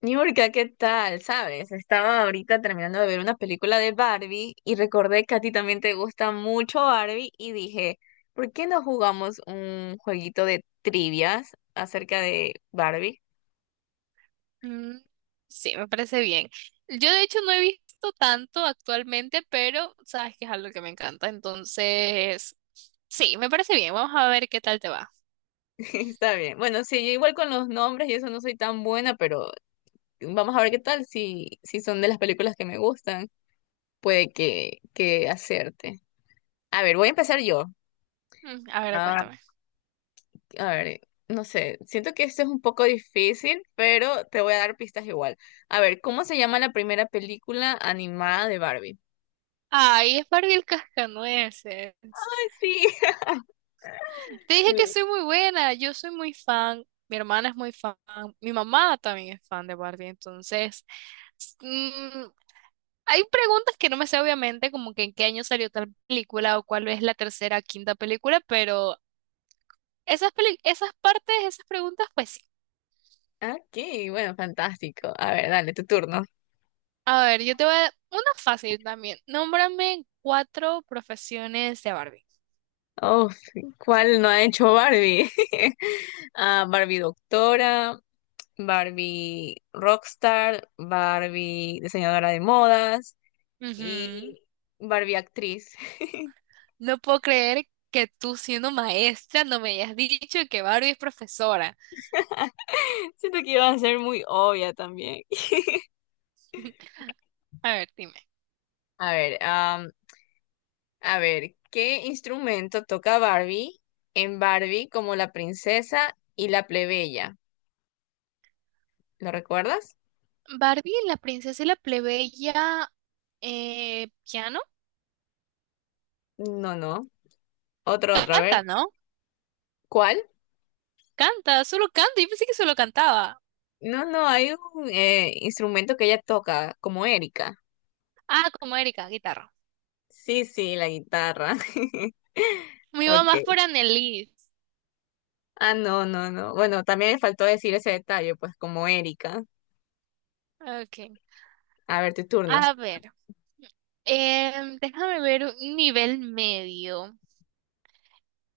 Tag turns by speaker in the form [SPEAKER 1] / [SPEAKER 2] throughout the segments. [SPEAKER 1] Niurka, ¿qué tal? ¿Sabes? Estaba ahorita terminando de ver una película de Barbie y recordé que a ti también te gusta mucho Barbie y dije, ¿por qué no jugamos un jueguito de trivias acerca de Barbie?
[SPEAKER 2] Mm, sí, me parece bien. Yo de hecho no he visto tanto actualmente, pero sabes que es algo que me encanta. Entonces, sí, me parece bien. Vamos a ver qué tal te va.
[SPEAKER 1] Está bien. Bueno, sí, yo igual con los nombres y eso no soy tan buena, pero vamos a ver qué tal si son de las películas que me gustan. Puede que hacerte. A ver, voy a empezar yo.
[SPEAKER 2] A ver, cuéntame.
[SPEAKER 1] A ver, no sé, siento que esto es un poco difícil, pero te voy a dar pistas igual. A ver, ¿cómo se llama la primera película animada de Barbie?
[SPEAKER 2] Ay, es Barbie el cascanueces.
[SPEAKER 1] Ay, sí.
[SPEAKER 2] Te dije que
[SPEAKER 1] Sí.
[SPEAKER 2] soy muy buena, yo soy muy fan, mi hermana es muy fan, mi mamá también es fan de Barbie, entonces... s- Mm, hay preguntas que no me sé obviamente, como que en qué año salió tal película o cuál es la tercera, quinta película, pero esas, esas partes, esas preguntas, pues sí.
[SPEAKER 1] Aquí, bueno, fantástico. A ver, dale, tu turno.
[SPEAKER 2] A ver, yo te voy a dar una fácil también. Nómbrame cuatro profesiones de Barbie.
[SPEAKER 1] Oh, sí. ¿Cuál no ha hecho Barbie? Ah, Barbie doctora, Barbie rockstar, Barbie diseñadora de modas
[SPEAKER 2] Ujú.
[SPEAKER 1] y Barbie actriz.
[SPEAKER 2] No puedo creer que tú siendo maestra no me hayas dicho que Barbie es profesora.
[SPEAKER 1] Siento que iba a ser muy obvia también.
[SPEAKER 2] A ver, dime.
[SPEAKER 1] A ver, a ver, ¿qué instrumento toca Barbie en Barbie como la princesa y la plebeya? ¿Lo recuerdas?
[SPEAKER 2] Barbie, la princesa y la plebeya, piano,
[SPEAKER 1] No, no. Otro, a ver.
[SPEAKER 2] canta, ¿no?
[SPEAKER 1] ¿Cuál?
[SPEAKER 2] Canta, solo canta. Yo pensé que solo cantaba.
[SPEAKER 1] No, no, hay un instrumento que ella toca, como Erika.
[SPEAKER 2] Ah, como Erika, guitarra.
[SPEAKER 1] Sí, sí, la guitarra.
[SPEAKER 2] Me iba más
[SPEAKER 1] Okay.
[SPEAKER 2] por Annelies.
[SPEAKER 1] Ah, no, no, no. Bueno, también me faltó decir ese detalle, pues como Erika.
[SPEAKER 2] Ok.
[SPEAKER 1] A ver, tu turno.
[SPEAKER 2] A ver. Déjame ver un nivel medio.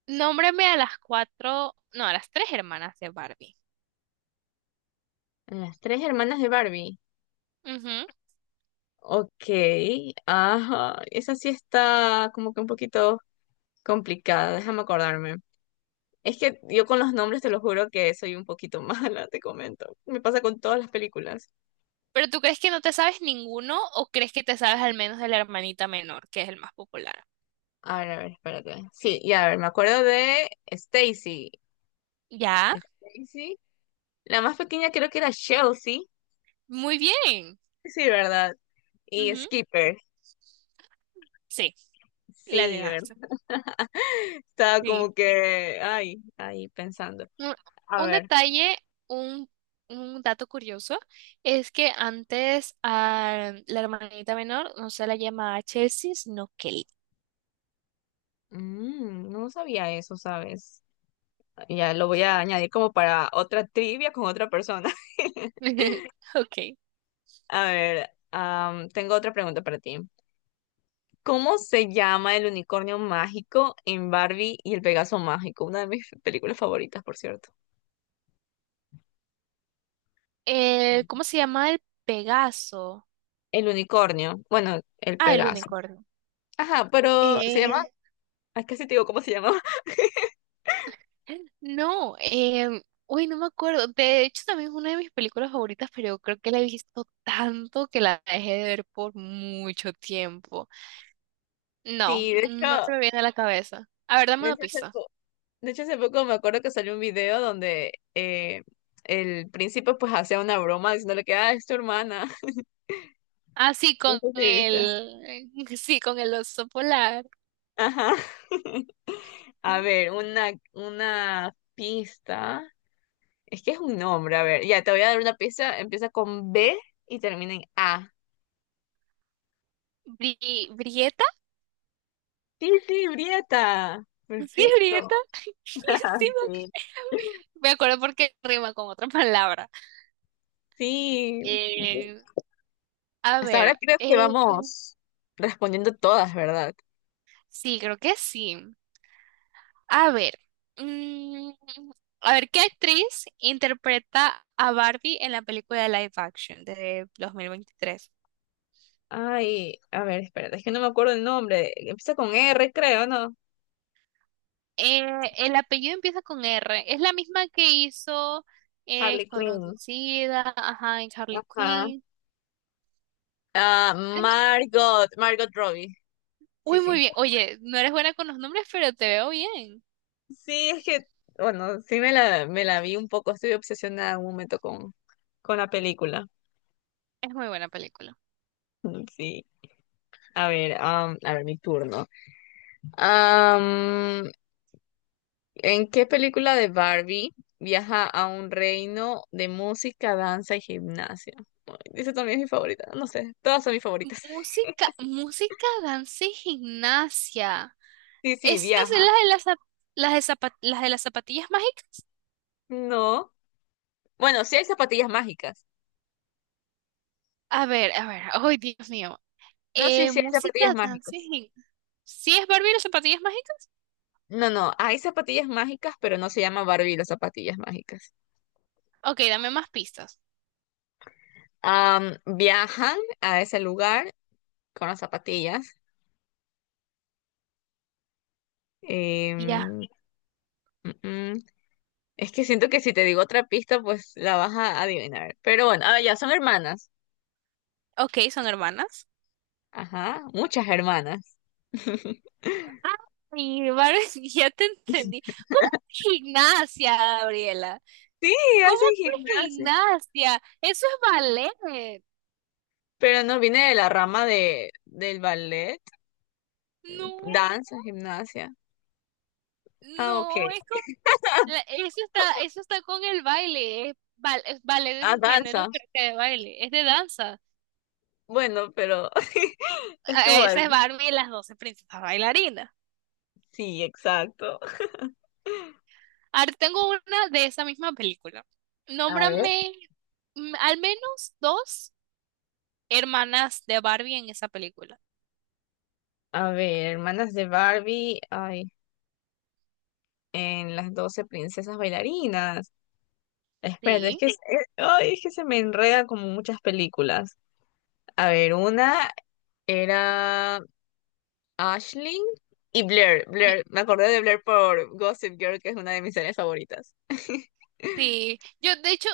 [SPEAKER 2] Nómbrame a las cuatro, no, a las tres hermanas de Barbie.
[SPEAKER 1] Las 3 hermanas de Barbie.
[SPEAKER 2] Ujú.
[SPEAKER 1] Ok, ajá. Esa sí está como que un poquito complicada, déjame acordarme. Es que yo con los nombres te lo juro que soy un poquito mala, te comento. Me pasa con todas las películas.
[SPEAKER 2] ¿Pero tú crees que no te sabes ninguno o crees que te sabes al menos de la hermanita menor, que es el más popular?
[SPEAKER 1] A ver, espérate. Sí, ya, a ver, me acuerdo de Stacy.
[SPEAKER 2] Ya,
[SPEAKER 1] Stacy. La más pequeña creo que era Chelsea.
[SPEAKER 2] muy bien.
[SPEAKER 1] Sí, ¿verdad? Y
[SPEAKER 2] Ujú.
[SPEAKER 1] Skipper.
[SPEAKER 2] Sí, la
[SPEAKER 1] Sí, ¿verdad?
[SPEAKER 2] adivinaste.
[SPEAKER 1] Estaba
[SPEAKER 2] Sí.
[SPEAKER 1] como que, ay, ahí pensando.
[SPEAKER 2] Un,
[SPEAKER 1] A
[SPEAKER 2] un
[SPEAKER 1] ver,
[SPEAKER 2] detalle, un, un dato curioso, es que antes a la hermanita menor no se la llamaba Chelsea, sino Kelly.
[SPEAKER 1] mm, no sabía eso, ¿sabes? Ya lo voy a añadir como para otra trivia con otra persona.
[SPEAKER 2] Ok.
[SPEAKER 1] A ver, tengo otra pregunta para ti. ¿Cómo se llama el unicornio mágico en Barbie y el Pegaso mágico? Una de mis películas favoritas, por cierto.
[SPEAKER 2] ¿Eh, cómo se llama el Pegaso?
[SPEAKER 1] El unicornio, bueno, el
[SPEAKER 2] Ah, el
[SPEAKER 1] Pegaso.
[SPEAKER 2] unicornio.
[SPEAKER 1] Ajá, pero se llama,
[SPEAKER 2] Eh,
[SPEAKER 1] ah, casi te digo cómo se llama.
[SPEAKER 2] No, em, uy, no me acuerdo. De hecho, también es una de mis películas favoritas, pero yo creo que la he visto tanto que la dejé de ver por mucho tiempo. No,
[SPEAKER 1] Sí, de
[SPEAKER 2] no
[SPEAKER 1] hecho,
[SPEAKER 2] se me viene a la cabeza. A ver, dame
[SPEAKER 1] de
[SPEAKER 2] una
[SPEAKER 1] hecho hace
[SPEAKER 2] pista.
[SPEAKER 1] po- de hecho, hace poco me acuerdo que salió un video donde el príncipe pues hacía una broma diciéndole que, ah, es tu hermana.
[SPEAKER 2] Ah, sí,
[SPEAKER 1] No
[SPEAKER 2] con
[SPEAKER 1] sé si viste.
[SPEAKER 2] el, sí, con el oso polar.
[SPEAKER 1] Ajá. A ver, una pista. Es que es un nombre, a ver. Ya, te voy a dar una pista. Empieza con B y termina en A.
[SPEAKER 2] ¿Brieta?
[SPEAKER 1] Tilti Brieta.
[SPEAKER 2] Sí,
[SPEAKER 1] Perfecto.
[SPEAKER 2] Brieta. Sí, me ac-
[SPEAKER 1] Sí.
[SPEAKER 2] me acuerdo porque rima con otra palabra.
[SPEAKER 1] Sí.
[SPEAKER 2] Eh, a
[SPEAKER 1] Hasta ahora
[SPEAKER 2] ver,
[SPEAKER 1] creo que vamos respondiendo todas, ¿verdad?
[SPEAKER 2] sí, creo que sí. A ver, mm, a ver, ¿qué actriz interpreta a Barbie en la película de live action de 2023?
[SPEAKER 1] Ay, a ver, espérate, es que no me acuerdo el nombre. Empieza con R, creo, ¿no?
[SPEAKER 2] Eh, el apellido empieza con R. Es la misma que hizo
[SPEAKER 1] Harley
[SPEAKER 2] Escuadrón
[SPEAKER 1] Quinn.
[SPEAKER 2] Suicida, ajá, en Harley
[SPEAKER 1] Ajá.
[SPEAKER 2] Quinn.
[SPEAKER 1] Ah,
[SPEAKER 2] Es-
[SPEAKER 1] Margot, Margot Robbie.
[SPEAKER 2] Uy,
[SPEAKER 1] Sí,
[SPEAKER 2] muy
[SPEAKER 1] sí.
[SPEAKER 2] bien. Oye, no eres buena con los nombres, pero te veo bien.
[SPEAKER 1] Sí, es que, bueno, sí me la vi un poco. Estuve obsesionada en un momento con la película.
[SPEAKER 2] Es muy buena película.
[SPEAKER 1] Sí. A ver, a ver, mi turno. Am, ¿En qué película de Barbie viaja a un reino de música, danza y gimnasia? Ay, esa también es mi favorita. No sé, todas son mis favoritas.
[SPEAKER 2] Música, danza y gimnasia.
[SPEAKER 1] Sí, sí,
[SPEAKER 2] ¿Estas son
[SPEAKER 1] viaja.
[SPEAKER 2] las de las, las de las zapatillas mágicas?
[SPEAKER 1] No. Bueno, sí hay zapatillas mágicas.
[SPEAKER 2] A ver, a ver. Ay, Dios mío.
[SPEAKER 1] No, sí, sí hay zapatillas
[SPEAKER 2] Música,
[SPEAKER 1] mágicas.
[SPEAKER 2] dancing. ¿Sí es Barbie y las zapatillas mágicas?
[SPEAKER 1] No, no, hay zapatillas mágicas, pero no se llama Barbie y las zapatillas mágicas.
[SPEAKER 2] Ok, dame más pistas.
[SPEAKER 1] Viajan a ese lugar con las zapatillas. Eh,
[SPEAKER 2] Ya.
[SPEAKER 1] Es que siento que si te digo otra pista, pues la vas a adivinar. Pero bueno, ah, ya son hermanas.
[SPEAKER 2] Ok, son hermanas.
[SPEAKER 1] Ajá, muchas hermanas.
[SPEAKER 2] Ay, Barbie, ya te entendí. ¿Cómo que gimnasia, Gabriela?
[SPEAKER 1] Sí,
[SPEAKER 2] ¿Cómo
[SPEAKER 1] hacen
[SPEAKER 2] que
[SPEAKER 1] gimnasia.
[SPEAKER 2] gimnasia? Eso es ballet.
[SPEAKER 1] Pero no viene de la rama del ballet,
[SPEAKER 2] No.
[SPEAKER 1] danza, gimnasia. Ah, ok.
[SPEAKER 2] No, es como, eso está con el baile, es, es ballet, es
[SPEAKER 1] Ah,
[SPEAKER 2] un género
[SPEAKER 1] danza.
[SPEAKER 2] creo que de baile, es de danza.
[SPEAKER 1] Bueno, pero estuvo
[SPEAKER 2] Ah,
[SPEAKER 1] ahí.
[SPEAKER 2] esa es Barbie y las doce princesas bailarinas.
[SPEAKER 1] Sí, exacto.
[SPEAKER 2] Ahora tengo una de esa misma película.
[SPEAKER 1] A ver.
[SPEAKER 2] Nómbrame al menos dos hermanas de Barbie en esa película.
[SPEAKER 1] A ver, hermanas de Barbie. Ay, en las 12 princesas bailarinas. Espera, es
[SPEAKER 2] Sí.
[SPEAKER 1] que, ay, es que se me enreda como muchas películas. A ver, una era Ashley y Blair.
[SPEAKER 2] Sí,
[SPEAKER 1] Blair, me acordé de Blair por Gossip Girl, que es una de mis series favoritas.
[SPEAKER 2] sí. yo de hecho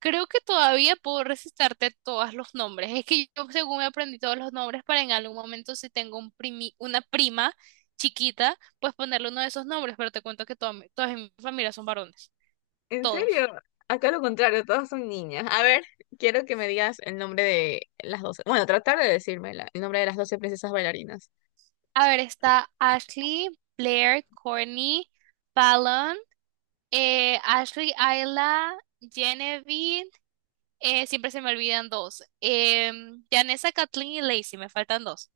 [SPEAKER 2] Creo que todavía puedo recitarte todos los nombres. Es que yo, según me aprendí todos los nombres, para en algún momento, si tengo un una prima chiquita, pues ponerle uno de esos nombres. Pero te cuento que todas en mi familia son varones.
[SPEAKER 1] ¿En
[SPEAKER 2] Todos.
[SPEAKER 1] serio? Acá lo contrario, todas son niñas. A ver, quiero que me digas el nombre de las 12. Bueno, tratar de decirme el nombre de las 12 princesas bailarinas.
[SPEAKER 2] A ver, está Ashley, Blair, Courtney, Fallon, Ashley, Ayla, Genevieve. Siempre se me olvidan dos. Janessa, Kathleen y Lacey. Me faltan dos.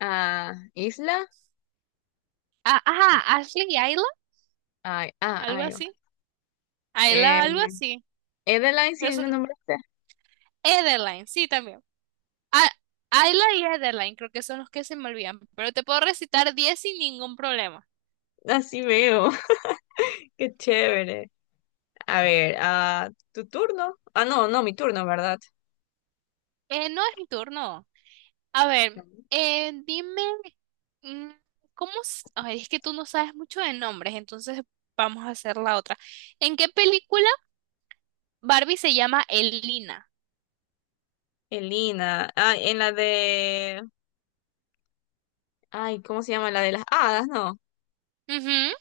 [SPEAKER 1] Ah, Isla.
[SPEAKER 2] Ah, ajá, Ashley y Ayla,
[SPEAKER 1] Ay, ah,
[SPEAKER 2] algo
[SPEAKER 1] ay. Oh.
[SPEAKER 2] así. Ayla, algo
[SPEAKER 1] Eh,
[SPEAKER 2] así.
[SPEAKER 1] Edeline,
[SPEAKER 2] Pero
[SPEAKER 1] sí,
[SPEAKER 2] son
[SPEAKER 1] no nombraste.
[SPEAKER 2] Ederline, sí, también. A- Ayla y Ederline, creo que son los que se me olvidan, pero te puedo recitar 10 sin ningún problema.
[SPEAKER 1] Así veo. Qué chévere. A ver, ah, tu turno. Ah, no, no, mi turno, ¿verdad?
[SPEAKER 2] No es mi turno. A ver, dime, mm, ¿cómo? Ay, es que tú no sabes mucho de nombres, entonces vamos a hacer la otra. ¿En qué película Barbie se llama Elina?
[SPEAKER 1] Elina. Ah, en la de. Ay, ¿cómo se llama? La de las hadas, ¿no?
[SPEAKER 2] Ujú.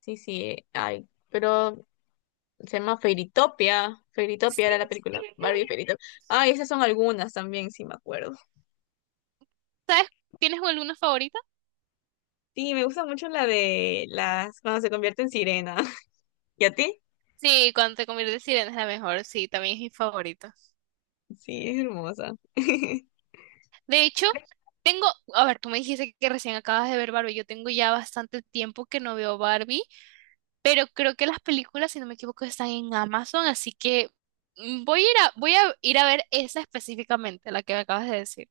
[SPEAKER 1] Sí, sí. Ay, pero se llama Fairytopia.
[SPEAKER 2] Sí,
[SPEAKER 1] Fairytopia era la
[SPEAKER 2] muy
[SPEAKER 1] película. Barbie
[SPEAKER 2] bien.
[SPEAKER 1] Fairytopia. Ay, esas son algunas también, sí me acuerdo.
[SPEAKER 2] ¿Tienes alguna favorita?
[SPEAKER 1] Sí, me gusta mucho la de las. Cuando se convierte en sirena. ¿Y a ti?
[SPEAKER 2] Sí, cuando te conviertes en sirena es la mejor, sí, también es mi favorita.
[SPEAKER 1] Sí, es hermosa.
[SPEAKER 2] De hecho, tengo, a ver, tú me dijiste que recién acabas de ver Barbie, yo tengo ya bastante tiempo que no veo Barbie, pero creo que las películas, si no me equivoco, están en Amazon, así que voy a ir a, voy a ir a ver esa específicamente, la que me acabas de decir.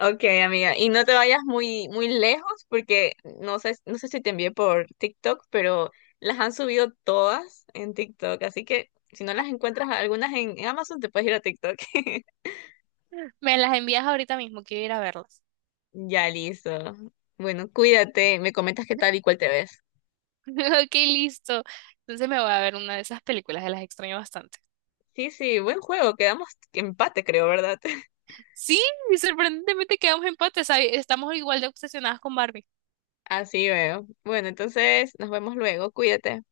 [SPEAKER 1] Ok, amiga, y no te vayas muy, muy lejos porque no sé, no sé si te envié por TikTok, pero las han subido todas en TikTok, así que si no las encuentras algunas en Amazon, te puedes ir a TikTok.
[SPEAKER 2] Me las envías ahorita mismo, quiero ir a verlas.
[SPEAKER 1] Ya listo. Bueno, cuídate, me comentas qué tal y cuál te ves.
[SPEAKER 2] Ok, listo. Entonces me voy a ver una de esas películas, que las extraño bastante.
[SPEAKER 1] Sí, sí, buen juego, quedamos empate, creo, ¿verdad?
[SPEAKER 2] Sí, y sorprendentemente quedamos en empate, ¿sabes? Estamos igual de obsesionadas con Barbie.
[SPEAKER 1] Así veo. Bueno, entonces nos vemos luego, cuídate.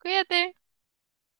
[SPEAKER 2] Cuídate.